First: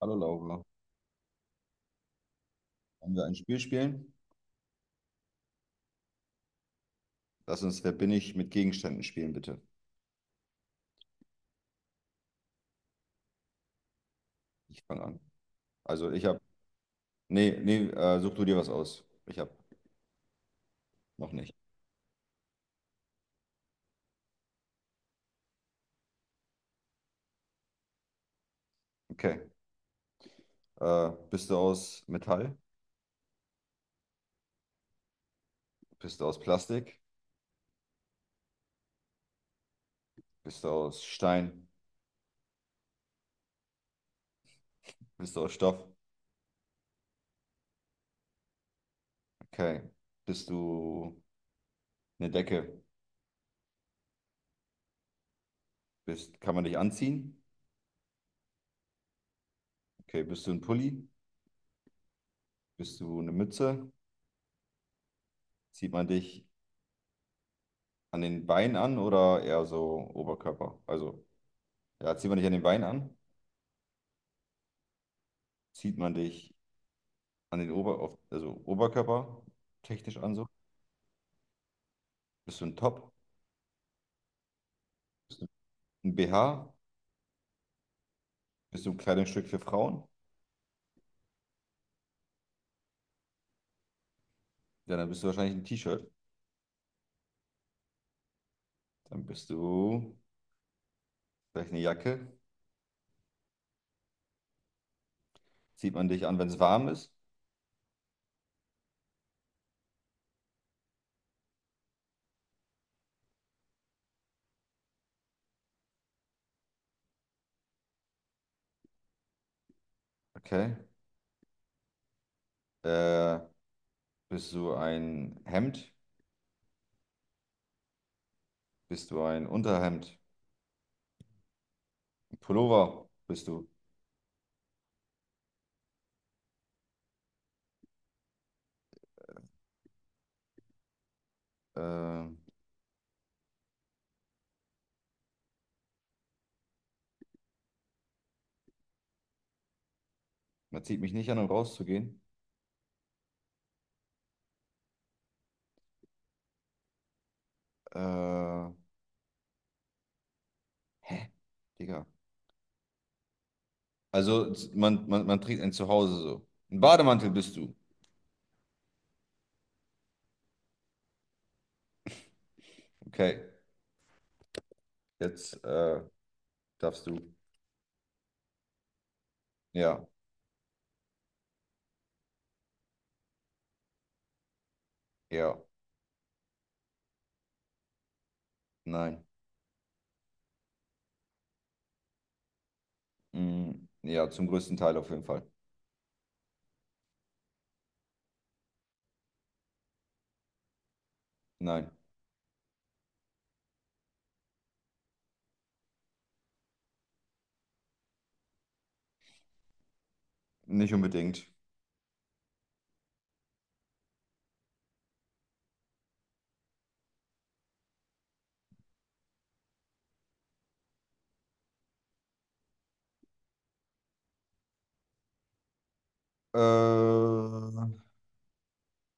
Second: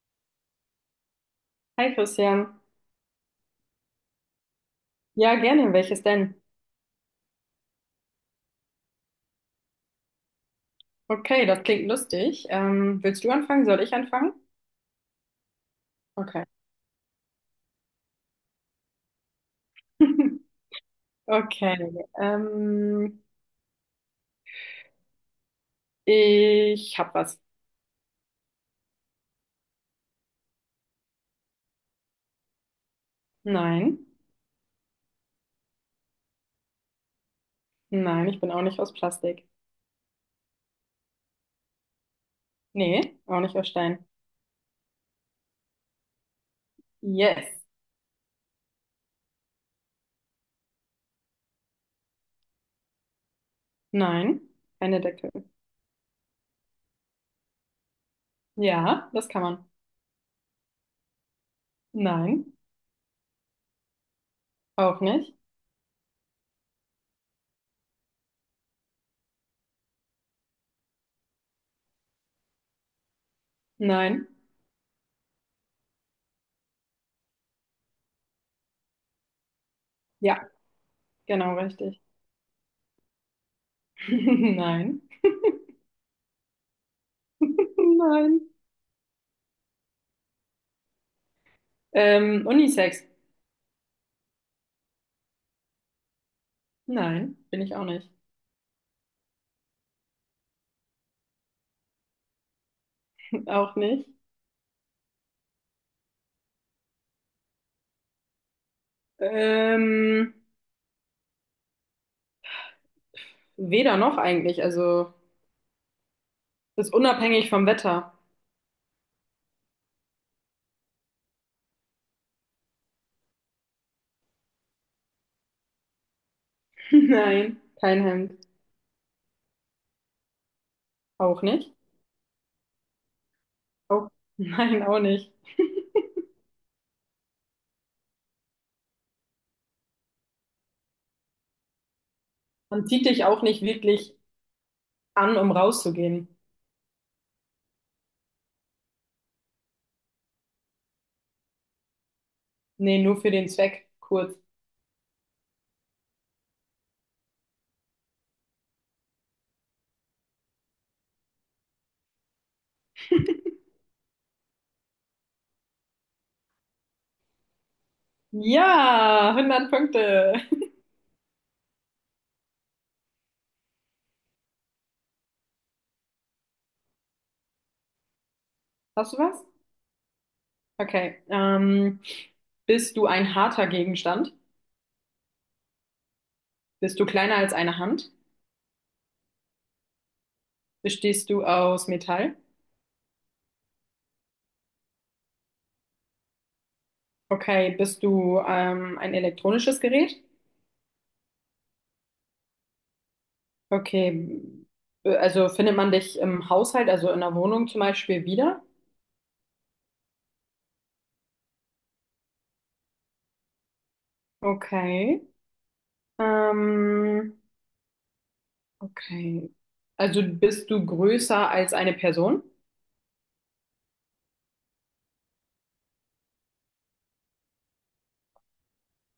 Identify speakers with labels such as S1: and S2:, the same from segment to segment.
S1: Hallo Laura,
S2: Hi Christian.
S1: wollen wir ein Spiel spielen?
S2: Ja, gerne. Welches denn?
S1: Lass uns Wer bin ich mit Gegenständen spielen, bitte.
S2: Okay, das klingt lustig. Willst du anfangen? Soll ich anfangen?
S1: Ich fange an. Also ich habe,
S2: Okay.
S1: nee, nee, such du dir was aus. Ich habe noch nicht.
S2: Okay. Ähm, Ich hab was.
S1: Okay. Bist du aus Metall?
S2: Nein.
S1: Bist du aus Plastik?
S2: Nein, ich bin auch nicht aus Plastik.
S1: Bist du aus Stein?
S2: Nee, auch nicht aus Stein.
S1: Bist du aus Stoff?
S2: Yes.
S1: Okay. Bist du eine Decke?
S2: Nein. Keine Decke.
S1: Bist, kann man dich anziehen?
S2: Ja, das kann man.
S1: Okay. Bist du ein Pulli?
S2: Nein.
S1: Bist du eine Mütze?
S2: Auch nicht.
S1: Zieht man dich an den Beinen an oder eher so Oberkörper? Also, ja, zieht man dich an den Beinen an?
S2: Nein.
S1: Zieht man dich an den Ober, auf, also Oberkörper technisch an so.
S2: Ja, genau richtig.
S1: Bist du ein Top?
S2: Nein.
S1: Bist du ein BH?
S2: Nein.
S1: Bist du ein Kleidungsstück für Frauen?
S2: Unisex.
S1: Ja, dann bist du wahrscheinlich ein T-Shirt.
S2: Nein, bin ich auch nicht.
S1: Dann bist du vielleicht eine Jacke.
S2: Auch nicht.
S1: Zieht man dich an, wenn es warm ist.
S2: Ähm, Weder noch eigentlich. Also, ist unabhängig vom Wetter.
S1: Okay. Äh, bist du ein Hemd?
S2: Nein, kein Hemd.
S1: Bist du ein Unterhemd?
S2: Auch nicht?
S1: Ein Pullover bist du.
S2: Auch. Nein, auch nicht.
S1: Äh,
S2: Man zieht dich auch nicht wirklich an, um rauszugehen.
S1: man zieht mich nicht an, um rauszugehen.
S2: Nee, nur für den Zweck. Kurz.
S1: Äh, hä? Digga. Also man trägt ein Zuhause so. Ein Bademantel bist du.
S2: Ja, 100 Punkte.
S1: Okay. Jetzt darfst du.
S2: Hast du was?
S1: Ja,
S2: Okay. Bist du ein harter Gegenstand?
S1: ja,
S2: Bist du kleiner als eine Hand?
S1: nein.
S2: Bestehst du aus Metall?
S1: Mm, ja, zum größten Teil auf jeden Fall.
S2: Okay, bist du ein elektronisches Gerät?
S1: Nein,
S2: Okay, also findet man dich im Haushalt, also in der Wohnung zum Beispiel wieder?
S1: nicht unbedingt.
S2: Okay. Ähm, okay. Also bist du größer als eine Person?
S1: Äh,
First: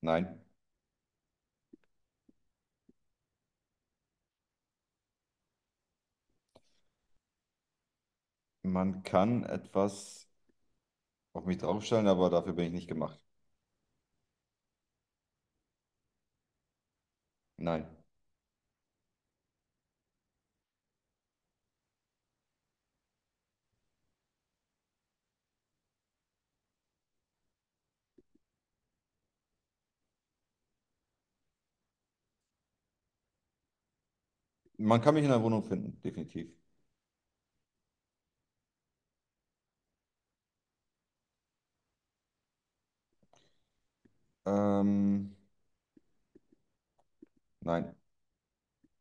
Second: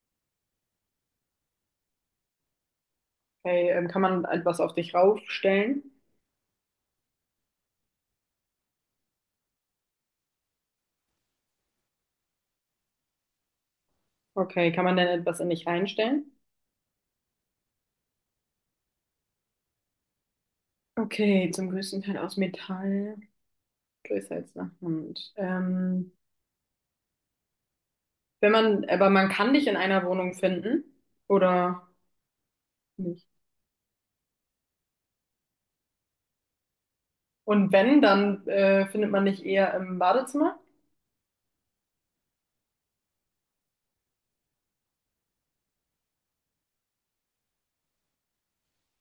S1: nein,
S2: Okay, kann man etwas auf dich raufstellen?
S1: man kann etwas auf mich draufstellen, aber dafür bin ich nicht gemacht.
S2: Okay, kann man denn etwas in dich reinstellen?
S1: Nein.
S2: Okay, zum größten Teil aus Metall, größer als eine Hand. Wenn man, aber man kann dich in einer Wohnung finden oder nicht?
S1: Man kann mich in der Wohnung finden, definitiv.
S2: Und wenn, dann findet man dich eher im Badezimmer,
S1: Ähm, nein.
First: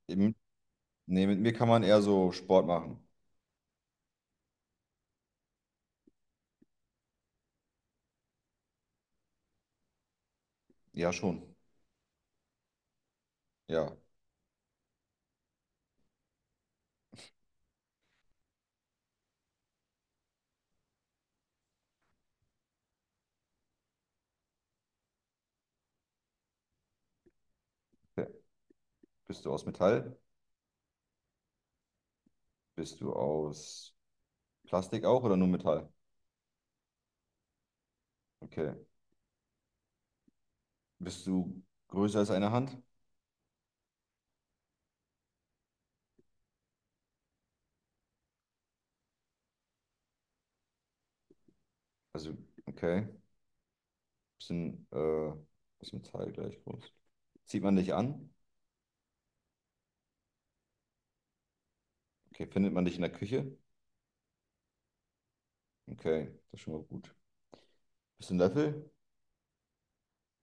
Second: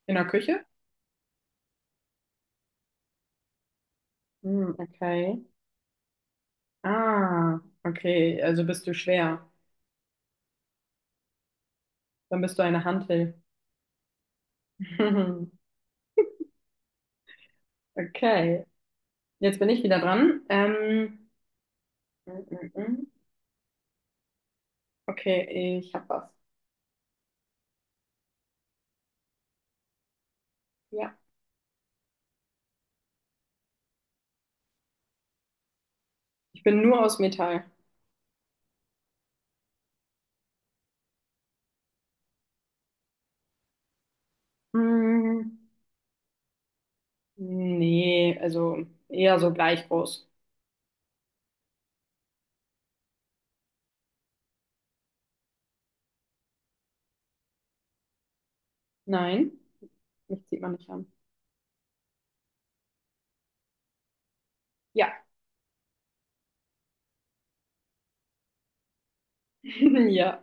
S2: in der
S1: Eben-
S2: Küche?
S1: Nee, mit mir kann man eher so Sport machen.
S2: Hm, okay. Ah, okay. Also bist du schwer.
S1: Ja, schon.
S2: Dann bist du eine Hantel.
S1: Ja.
S2: Okay. Jetzt bin ich wieder dran. Mm, mm, mm. Okay, ich hab was.
S1: Okay. Bist du aus Metall?
S2: Ja.
S1: Bist du aus Plastik auch oder nur Metall?
S2: Ich bin nur aus Metall.
S1: Okay. Bist du größer als eine Hand?
S2: Hm, nee, also eher so gleich groß.
S1: Also, okay. Bisschen, bisschen Teil gleich groß. Zieht man dich an?
S2: Nein, mich zieht man nicht an.
S1: Okay. Findet man dich in der Küche?
S2: Ja,
S1: Okay, das ist schon mal gut. Bisschen Löffel?
S2: ja.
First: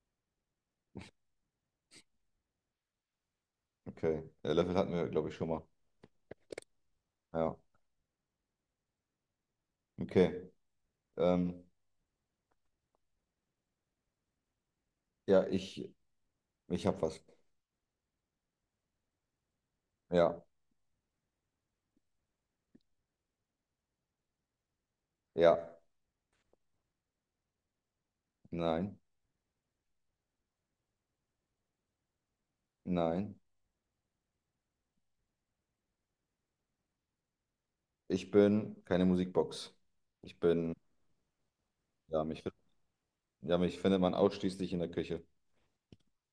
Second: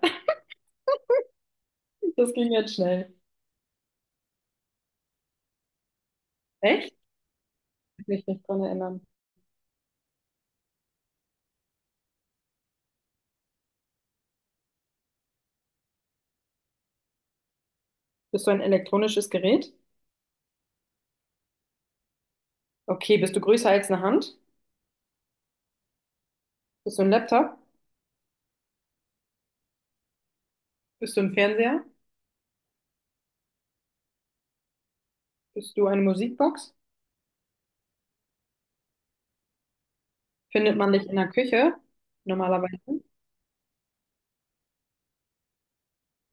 S2: Das ging jetzt schnell.
S1: Okay. Löffel hatten wir, glaube ich, schon mal.
S2: Echt?
S1: Ja.
S2: Ich kann mich nicht dran erinnern.
S1: Okay. Ähm, ja, ich, ich hab was.
S2: Bist du ein elektronisches Gerät?
S1: Ja.
S2: Okay, bist du größer als eine Hand?
S1: Ja.
S2: Bist du ein Laptop?
S1: Nein.
S2: Bist du ein Fernseher?
S1: Nein.
S2: Bist du eine Musikbox?
S1: Ich bin keine Musikbox. Ich bin,
S2: Findet man dich in der Küche
S1: ja,
S2: normalerweise?
S1: ja, mich findet man ausschließlich in der Küche.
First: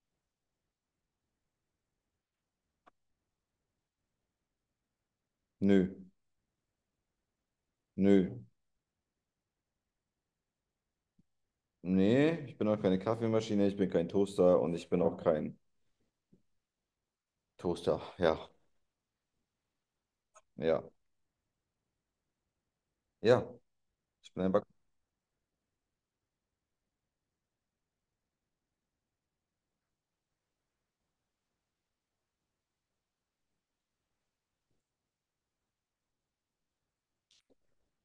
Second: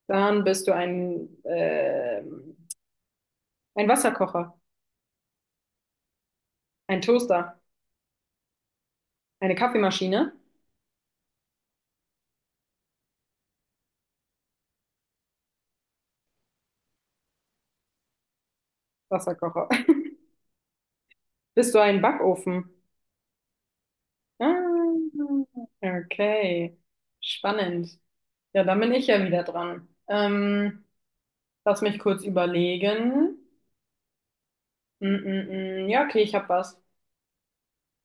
S2: Dann bist du ein Wasserkocher,
S1: Nö.
S2: ein Toaster,
S1: Nö.
S2: eine Kaffeemaschine,
S1: Nee, ich bin auch keine Kaffeemaschine, ich bin kein Toaster und ich bin auch kein Toaster. Ja,
S2: Wasserkocher.
S1: ja.
S2: Bist du ein Backofen?
S1: Ja, ich bin
S2: Ah,
S1: ein Back.
S2: okay, spannend. Ja, dann bin ich ja wieder dran. Lass mich kurz überlegen. Mm. Ja, okay, ich habe was.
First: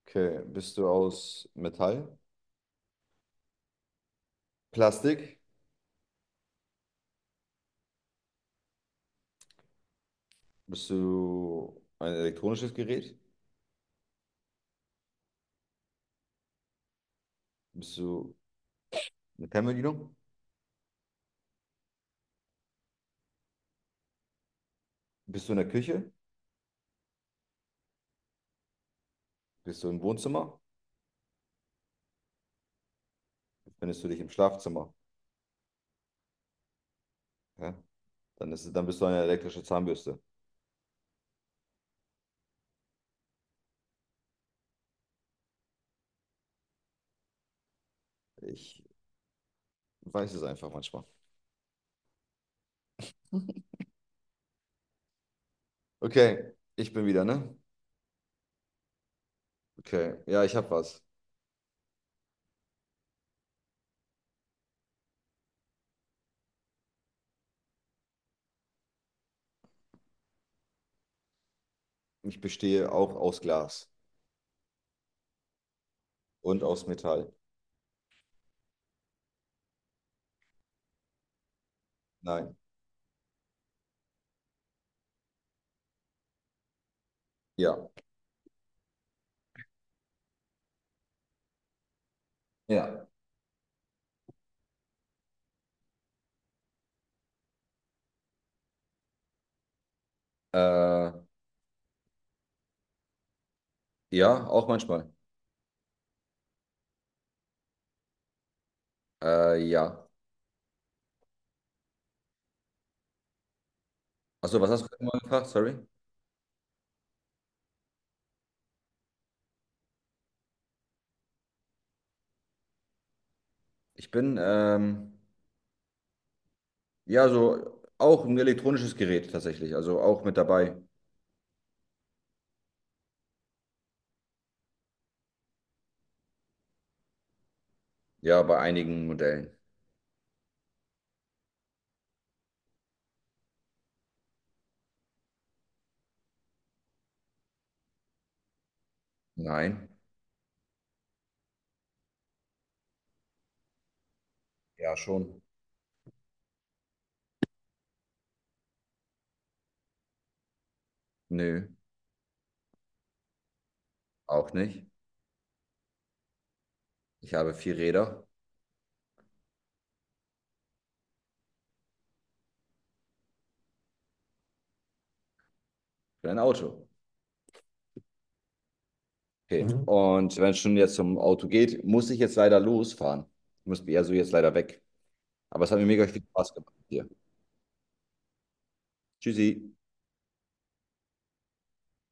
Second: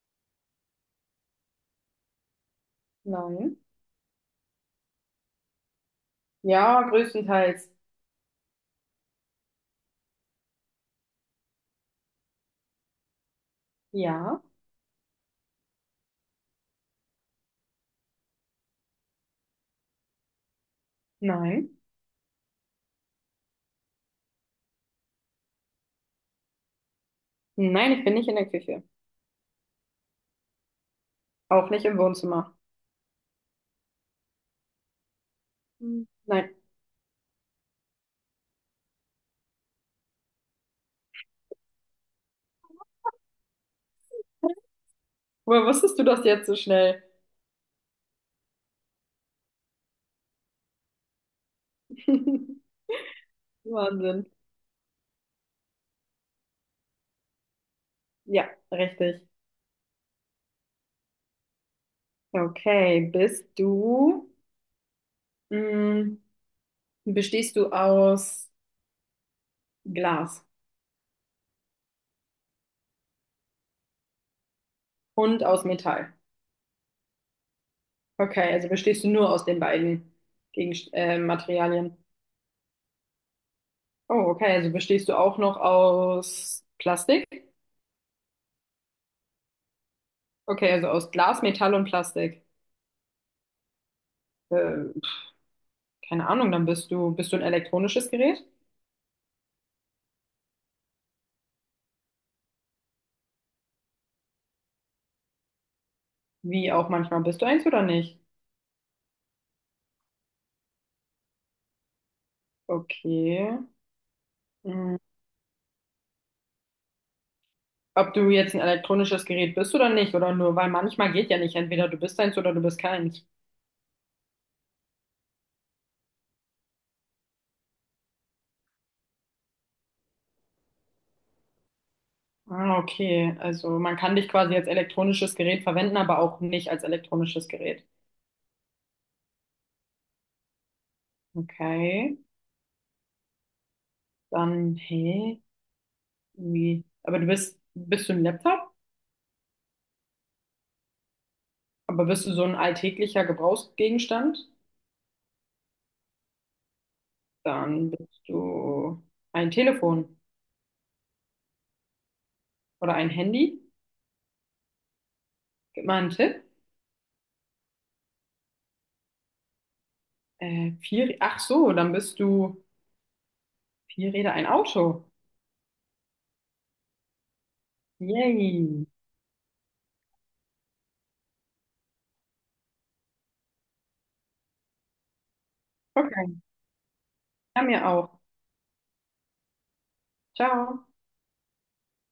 S1: Okay, bist du aus Metall?
S2: Nein.
S1: Plastik?
S2: Ja, größtenteils.
S1: Bist du ein elektronisches Gerät?
S2: Ja.
S1: Bist du eine Fernbedienung?
S2: Nein.
S1: Bist du in der Küche?
S2: Nein, ich bin nicht in der Küche.
S1: Bist du im Wohnzimmer?
S2: Auch nicht im Wohnzimmer.
S1: Findest du dich im Schlafzimmer?
S2: Hm, nein.
S1: Ja? Dann bist du eine elektrische Zahnbürste.
S2: Woher wusstest du das jetzt so schnell?
S1: Ich weiß es einfach manchmal.
S2: Wahnsinn.
S1: Okay, ich bin wieder, ne?
S2: Ja, richtig.
S1: Okay, ja, ich habe was.
S2: Okay, bist du, mh, bestehst du aus Glas
S1: Ich bestehe auch aus Glas
S2: und aus Metall?
S1: und aus Metall.
S2: Okay, also bestehst du nur aus den beiden Gegenst Materialien.
S1: Nein.
S2: Oh, okay, also bestehst du auch noch aus Plastik?
S1: Ja.
S2: Okay, also aus Glas, Metall und Plastik.
S1: Ja.
S2: Äh, Keine Ahnung, dann bist du ein elektronisches Gerät?
S1: Äh, ja, auch manchmal.
S2: Wie auch manchmal bist du eins oder nicht?
S1: Ja.
S2: Okay.
S1: Achso, was hast du
S2: Mm,
S1: nochmal gefragt? Sorry.
S2: ob du jetzt ein elektronisches Gerät bist oder nicht, oder nur, weil manchmal geht ja nicht, entweder du bist eins oder du bist keins.
S1: Ich bin, ähm, ja, so auch ein elektronisches Gerät tatsächlich. Also auch mit dabei.
S2: Ah, okay, also man kann dich quasi als elektronisches Gerät verwenden, aber auch nicht als elektronisches Gerät.
S1: Ja, bei einigen Modellen.
S2: Okay, dann, hey, wie? Bist du ein Laptop?
S1: Nein.
S2: Aber bist du so ein alltäglicher Gebrauchsgegenstand?
S1: Ja, schon.
S2: Dann bist du ein Telefon
S1: Nö,
S2: oder ein Handy.
S1: auch nicht.
S2: Gib mal einen Tipp.
S1: Ich habe vier Räder.
S2: Ach so, dann bist du vier Räder ein Auto.
S1: Für ein Auto.
S2: Yay.
S1: Okay. Mhm. Und wenn es schon jetzt zum Auto geht, muss ich jetzt leider losfahren. Ich muss also jetzt leider weg. Aber es hat mir mega viel
S2: Okay.
S1: Spaß gemacht hier.
S2: Ja, mir auch.
S1: Tschüssi.
S2: Ciao.